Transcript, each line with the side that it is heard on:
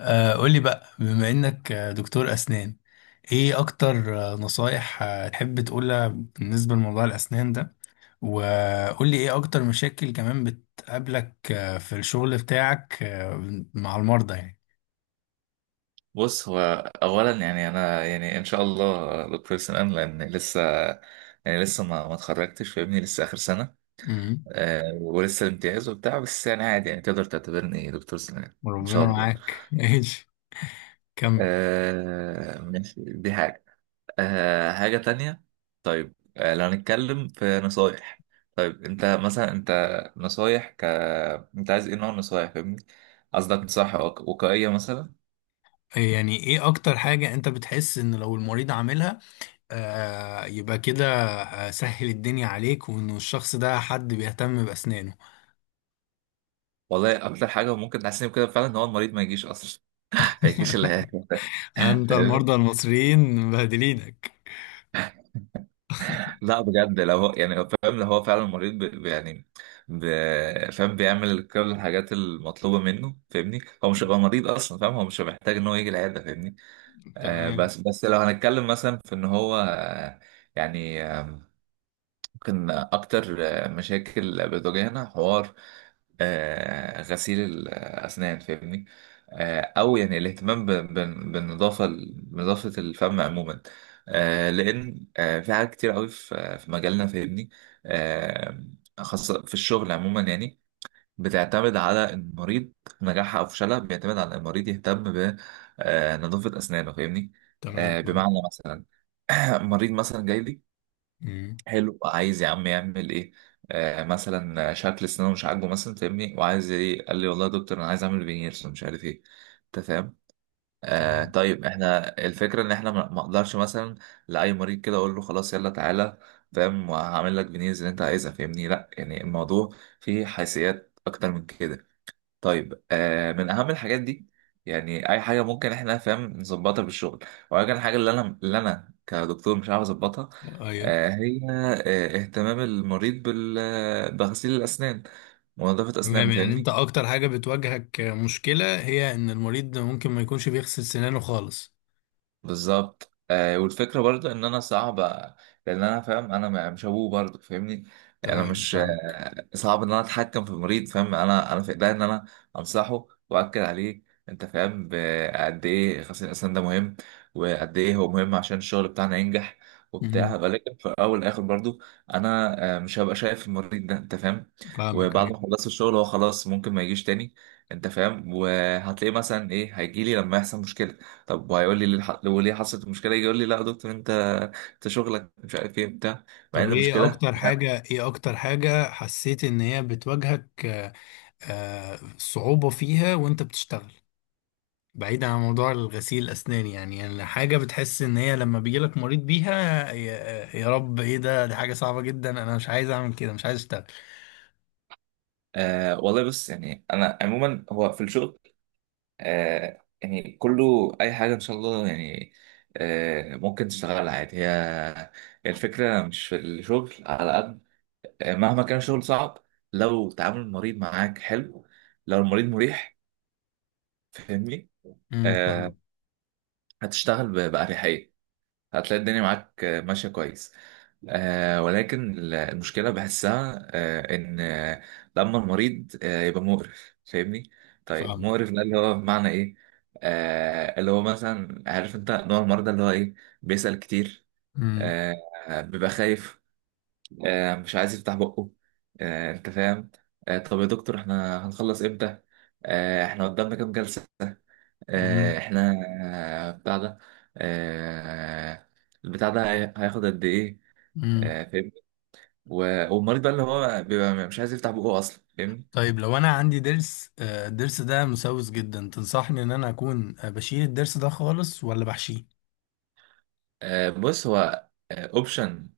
left: قولي بقى بما انك دكتور اسنان. ايه اكتر نصايح تحب تقولها بالنسبة لموضوع الاسنان ده؟ وقولي ايه اكتر مشاكل كمان بتقابلك في الشغل بتاعك مع المرضى يعني.
right: بص، هو اولا، يعني انا يعني ان شاء الله دكتور سنان لان لسه، يعني لسه ما اتخرجتش، فاهمني، لسه اخر سنه.
left: امم
right: ولسه الامتياز وبتاع، بس يعني عادي، يعني تقدر تعتبرني دكتور سنان ان شاء
left: ربنا
right: الله.
left: معاك ايش كمل.
right: ماشي، دي حاجه. حاجه تانية. طيب، لو هنتكلم في نصايح. طيب انت مثلا، انت نصايح ك انت عايز ايه نوع النصايح، فاهمني، قصدك نصايح وقائيه مثلا؟
left: إيه يعني ايه اكتر حاجة انت بتحس ان لو المريض عاملها يبقى كده سهل الدنيا عليك وانه الشخص ده حد بيهتم باسنانه.
right: والله اكتر حاجه ممكن تحسني بكده فعلا ان هو المريض ما يجيش اصلا، هيكيس
left: انت
right: فاهمني؟
left: المرضى المصريين مبهدلينك.
right: لا بجد، لو هو يعني فاهم، لو هو فعلا مريض، يعني ب... فاهم، بيعمل كل الحاجات المطلوبة منه، فاهمني، هو مش هيبقى مريض اصلا، فاهم، هو مش محتاج ان هو يجي العيادة، فاهمني.
left: تمام،
right: بس لو هنتكلم مثلا في ان هو، يعني ممكن اكتر مشاكل بتواجهنا حوار، غسيل الأسنان، فاهمني. أو يعني الاهتمام بالنظافة، نظافة الفم عموما، لأن في حاجات كتير قوي في مجالنا، فاهمني، آه، خاصة في الشغل عموما، يعني بتعتمد على المريض، نجاحها أو فشلها بيعتمد على المريض يهتم بنظافة أسنانه، فاهمني.
left: تمام.
right: بمعنى مثلا، مريض مثلا جاي لي،
left: مم،
right: حلو، عايز يا عم يعمل ايه، مثلا شكل سنانه مش عاجبه مثلا، فاهمني، وعايز ايه، قال لي والله يا دكتور انا عايز اعمل فينيرز ومش عارف ايه، انت فاهم.
left: تمام.
right: طيب، احنا الفكره ان احنا ما اقدرش مثلا لاي مريض كده اقول له خلاص يلا تعالى، فاهم، وهعمل لك فينيرز اللي انت عايزها، فاهمني، لا، يعني الموضوع فيه حيثيات اكتر من كده. طيب، من اهم الحاجات دي، يعني اي حاجه ممكن احنا، فاهم، نظبطها بالشغل، ولكن الحاجه اللي انا كدكتور مش عارف اظبطها،
left: ايوه.
right: هي اهتمام المريض بال آه، بغسيل الاسنان، ونظافه
left: تمام،
right: اسنانه،
left: يعني انت
right: فاهمني.
left: اكتر حاجه بتواجهك مشكله هي ان المريض ممكن ما يكونش بيغسل سنانه خالص.
right: بالظبط، والفكره برضو ان انا صعب، لان انا فاهم انا مش ابوه برضو، فاهمني. يعني انا
left: تمام
right: مش،
left: تمام
right: صعب ان انا اتحكم في المريض، فاهم، انا، في ايديا ان انا انصحه واكد عليه، انت فاهم، قد ايه غسيل الاسنان ده مهم، وقد ايه هو مهم عشان الشغل بتاعنا ينجح وبتاع،
left: مم،
right: ولكن في الاول والاخر برضو، انا مش هبقى شايف المريض ده، انت فاهم.
left: فاهمك،
right: وبعد
left: ايوه.
right: ما خلصت الشغل، هو خلاص ممكن ما يجيش تاني، انت فاهم، وهتلاقيه مثلا ايه، هيجي لي لما يحصل مشكله. طب وهيقول لي ليه، الح- لو ليه حصلت المشكله، يجي يقول لي لا يا دكتور، انت شغلك مش عارف ايه بتاع، مع
left: طب
right: ان
left: ايه
right: المشكله،
left: اكتر حاجه، ايه اكتر حاجه حسيت ان هي بتواجهك صعوبه فيها وانت بتشتغل، بعيدا عن موضوع الغسيل الأسنان، يعني يعني حاجة بتحس إن هي لما بيجيلك مريض بيها يا, يا رب إيه ده، دي حاجة صعبة جدا أنا مش عايز أعمل كده، مش عايز أشتغل.
right: والله بص، يعني انا عموما هو في الشغل، يعني كله اي حاجه ان شاء الله، يعني ممكن تشتغلها عادي. هي الفكره مش في الشغل على قد، مهما كان الشغل صعب، لو تعامل المريض معاك حلو، لو المريض مريح، فاهمني،
left: فاهمة.
right: آه هتشتغل بأريحية، هتلاقي الدنيا معاك، ماشية كويس. ولكن المشكلة بحسها، إن، لما المريض يبقى مقرف، فاهمني؟ طيب،
left: فاهمة
right: مقرف ده اللي هو بمعنى إيه؟ اللي هو مثلا، عارف أنت نوع المرضى اللي هو إيه؟ بيسأل كتير،
left: امم
right: آه بيبقى خايف، مش عايز يفتح بقه، أنت فاهم؟ طب يا دكتور إحنا هنخلص إمتى؟ إحنا قدامنا كام جلسة؟
left: امم
right: إحنا بتاع ده، آه البتاع ده هياخد قد إيه؟
left: امم
right: فاهمني؟ والمريض بقى اللي هو بيبقى مش عايز يفتح بقه اصلا، فاهمني.
left: طيب لو أنا عندي ضرس الضرس ده مسوس جدا، تنصحني إن أنا أكون بشيل الضرس ده خالص ولا بحشيه؟
right: بص، هو اوبشن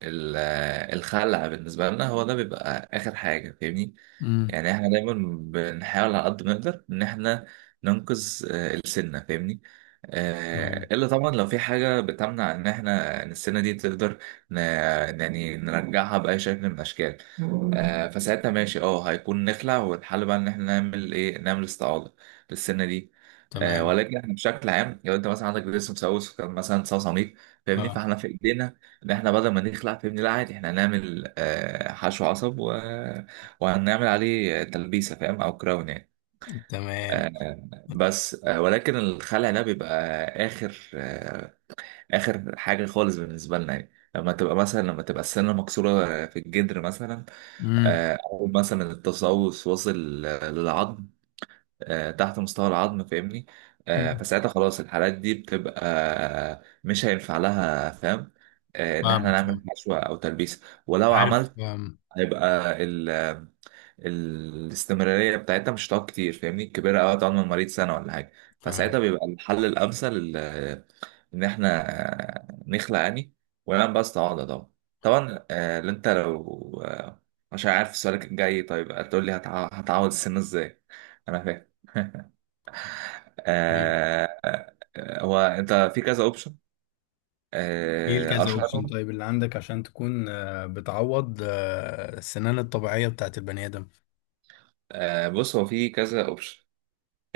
right: الخلع بالنسبه لنا هو ده بيبقى اخر حاجه، فاهمني،
left: امم
right: يعني احنا دايما بنحاول على قد ما نقدر ان احنا ننقذ السنة، فاهمني.
left: تمام.
right: الا طبعا لو في حاجة بتمنع ان احنا إن السنة دي تقدر ن- يعني نرجعها بأي شكل من الاشكال، فساعتها ماشي، هيكون نخلع، والحل بقى ان احنا نعمل ايه، نعمل استعاضة للسنة دي.
left: تمام.
right: ولكن احنا بشكل عام، لو انت مثلا عندك جسم مسوس وكان مثلا صميم، فاهمني،
left: أه.
right: فاحنا في ايدينا ان احنا بدل ما نخلع، فاهمني، لا عادي، احنا هنعمل حشو عصب، وهنعمل عليه تلبيسة، فاهم، أو كراون يعني،
left: تمام.
right: بس ولكن الخلع ده بيبقى آخر، آخر حاجة خالص بالنسبة لنا، يعني لما تبقى مثلا، لما تبقى السنة مكسورة في الجدر مثلا،
left: امم.
right: أو مثلا التسوس واصل للعظم، تحت مستوى العظم، فاهمني،
left: أمم.
right: فساعتها خلاص، الحالات دي بتبقى مش هينفع لها، فاهم، إن إحنا
left: فاهمك، فاهمك.
right: نعمل حشوة أو تلبيسة، ولو
left: عارف،
right: عملت
left: فاهم،
right: هيبقى الاستمرارية بتاعتها مش هتقعد كتير، فاهمني، الكبيرة أوي هتقعد من المريض سنة ولا حاجة.
left: فاهم.
right: فساعتها بيبقى الحل الأمثل، إن إحنا نخلع يعني، ونعمل بقى استعاضة، طبعا. طبعا اللي أنت لو عشان عارف سؤالك الجاي، طيب، هتقول لي هتعوض السن إزاي، أنا فاهم
left: أيوه.
right: آه، هو أنت في كذا أوبشن،
left: ايه الكذا اوبشن
right: أشهرهم،
left: طيب اللي عندك عشان تكون بتعوض السنان الطبيعية بتاعت البني ادم؟
right: بص هو في كذا أوبشن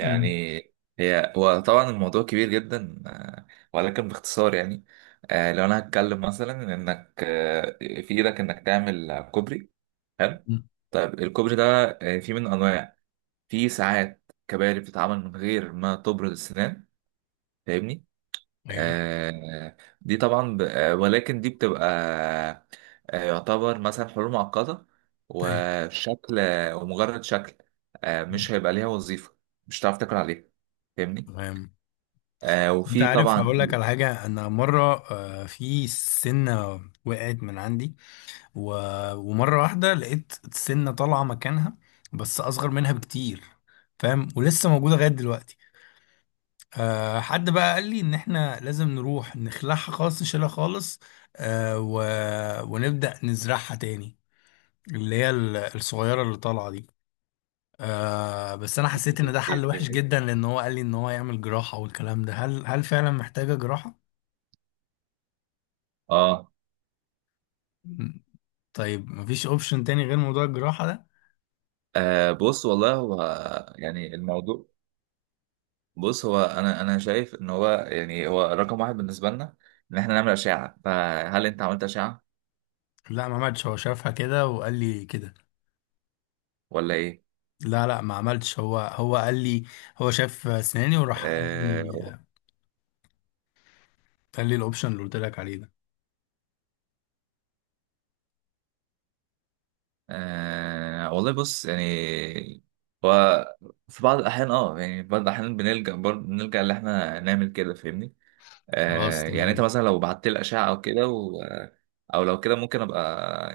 left: مم.
right: هو طبعا الموضوع كبير جدا، ولكن باختصار يعني، لو انا هتكلم مثلا انك في ايدك انك تعمل كوبري، حلو،
left: مم.
right: طيب الكوبري ده في منه انواع، في ساعات كباري بتتعمل من غير ما تبرد السنان، فاهمني.
left: ايوه،
right: دي طبعا، ولكن دي بتبقى يعتبر مثلا حلول معقدة،
left: ايوه.
right: وشكل، ومجرد شكل، مش هيبقى ليها وظيفة، مش هتعرف تاكل عليها، فاهمني.
left: تمام. انت
right: وفي
left: عارف،
right: طبعا.
left: هقول لك على حاجة. انا مرة في سنة وقعت من عندي و... ومرة واحدة لقيت السنة طالعة مكانها، بس اصغر منها بكتير، فاهم، ولسه موجودة لغاية دلوقتي. أه، حد بقى قال لي ان احنا لازم نروح نخلعها خالص، نشيلها خالص، أه و... ونبدأ نزرعها تاني، اللي هي الصغيرة اللي طالعة دي. آه بس أنا حسيت إن ده حل وحش جدا لأن هو قال لي إن هو يعمل جراحة والكلام ده. هل فعلا محتاجة جراحة؟
right: اه,
left: مم. طيب مفيش أوبشن تاني غير موضوع الجراحة ده؟
right: بص والله، هو يعني الموضوع، بص هو انا شايف ان هو يعني هو رقم واحد بالنسبه لنا، ان احنا نعمل اشعه، فهل انت عملت اشعه
left: لا، ما عملتش، هو شافها كده وقال لي كده.
right: ولا ايه؟
left: لا، لا، ما عملتش، هو قال لي، هو شاف أسناني وراح قال لي،
right: آه
left: قال لي الأوبشن اللي قلت لك عليه ده.
right: والله بص، يعني هو في بعض الاحيان، يعني في بعض الاحيان بنلجا ان احنا نعمل كده، فاهمني؟
left: خلاص،
right: يعني انت
left: تمام.
right: مثلا، لو بعت لي الاشعه او كده او لو كده ممكن ابقى،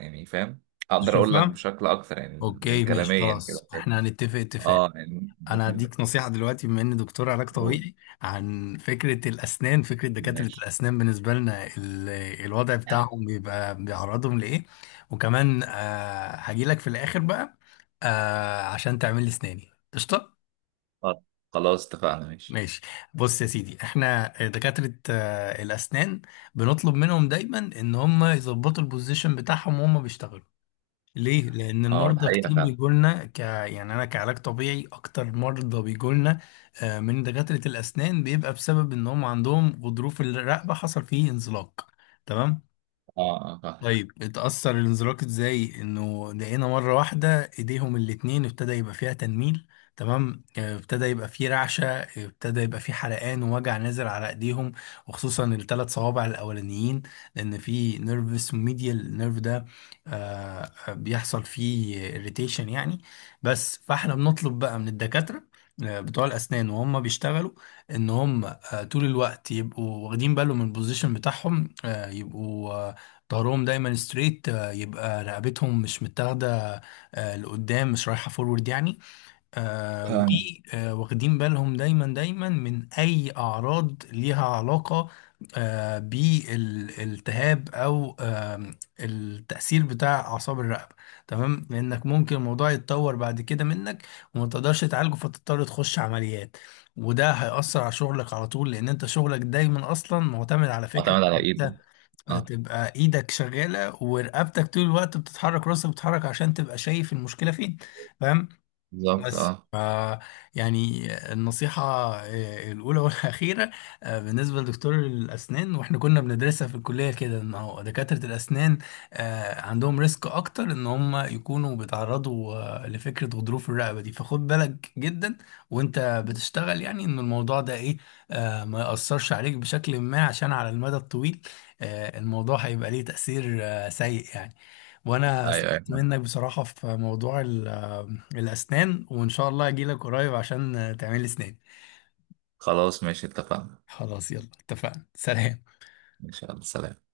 right: يعني فاهم، اقدر اقول لك
left: تشوفها؟
right: بشكل اكتر يعني من
left: أوكي، ماشي،
right: كلاميا كده،
left: خلاص،
right: فاهم؟
left: إحنا هنتفق اتفاق.
right: اه، يعني
left: انا
right: ممكن.
left: هديك نصيحه دلوقتي بما اني دكتور علاج
right: أقول.
left: طبيعي، عن فكره الاسنان، فكره دكاتره
right: ماشي.
left: الاسنان بالنسبه لنا. الوضع بتاعهم بيبقى بيعرضهم لايه، وكمان آه هجيلك في الاخر بقى، آه عشان تعمل لي اسناني قشطه.
right: آه، خلاص اتفقنا. ماشي.
left: ماشي. بص يا سيدي، احنا دكاتره الاسنان، بنطلب منهم دايما ان هم يظبطوا البوزيشن بتاعهم وهم بيشتغلوا. ليه؟ لأن
right: اه، ده
left: المرضى
right: حقيقة
left: كتير
right: فعلا.
left: بيجولنا، ك يعني أنا كعلاج طبيعي أكتر مرضى بيجولنا من دكاترة الأسنان بيبقى بسبب إن هم عندهم غضروف الرقبة حصل فيه انزلاق، تمام؟
right: اه، اه، فاهمك.
left: طيب اتأثر الانزلاق ازاي، انه لقينا مرة واحدة ايديهم الاتنين ابتدى يبقى فيها تنميل. تمام، ابتدى يبقى فيه رعشة، ابتدى يبقى فيه حرقان ووجع نازل على ايديهم، وخصوصا الثلاث صوابع الاولانيين، لان في نيرفس، ميديال نيرف ده بيحصل فيه اريتيشن يعني. بس فاحنا بنطلب بقى من الدكاترة بتوع الاسنان وهم بيشتغلوا ان هم طول الوقت يبقوا واخدين بالهم من البوزيشن بتاعهم، يبقوا ظهرهم دايما ستريت، يبقى رقبتهم مش متاخده لقدام، مش رايحه فورورد يعني. آه،
right: فاهم.
left: ودي آه، واخدين بالهم دايما دايما من اي اعراض ليها علاقه بالالتهاب او التاثير بتاع اعصاب الرقبه. تمام، لانك ممكن الموضوع يتطور بعد كده منك وما تقدرش تعالجه فتضطر تخش عمليات، وده هيأثر على شغلك على طول، لأن أنت شغلك دايما أصلا معتمد على فكرة
right: اعتمد على ايد. اه،
left: تبقى ايدك شغالة ورقبتك طول الوقت بتتحرك، راسك بتتحرك عشان تبقى شايف المشكلة فين، فاهم.
right: بالظبط.
left: بس
right: اه.
left: ف يعني النصيحة الأولى والأخيرة بالنسبة لدكتور الأسنان، وإحنا كنا بندرسها في الكلية كده، إن هو دكاترة الأسنان عندهم ريسك أكتر إن هم يكونوا بيتعرضوا لفكرة غضروف الرقبة دي، فخد بالك جدا وإنت بتشتغل، يعني إن الموضوع ده إيه ما يأثرش عليك بشكل ما، عشان على المدى الطويل الموضوع هيبقى ليه تأثير سيء يعني. وأنا
right: ايوه،
left: استفدت
right: ايوه.
left: منك بصراحة في موضوع الأسنان، وإن شاء الله أجيلك قريب عشان تعمل لي أسنان.
right: خلاص ماشي، اتفقنا
left: خلاص يلا، اتفقنا، سلام.
right: ان شاء الله. سلام.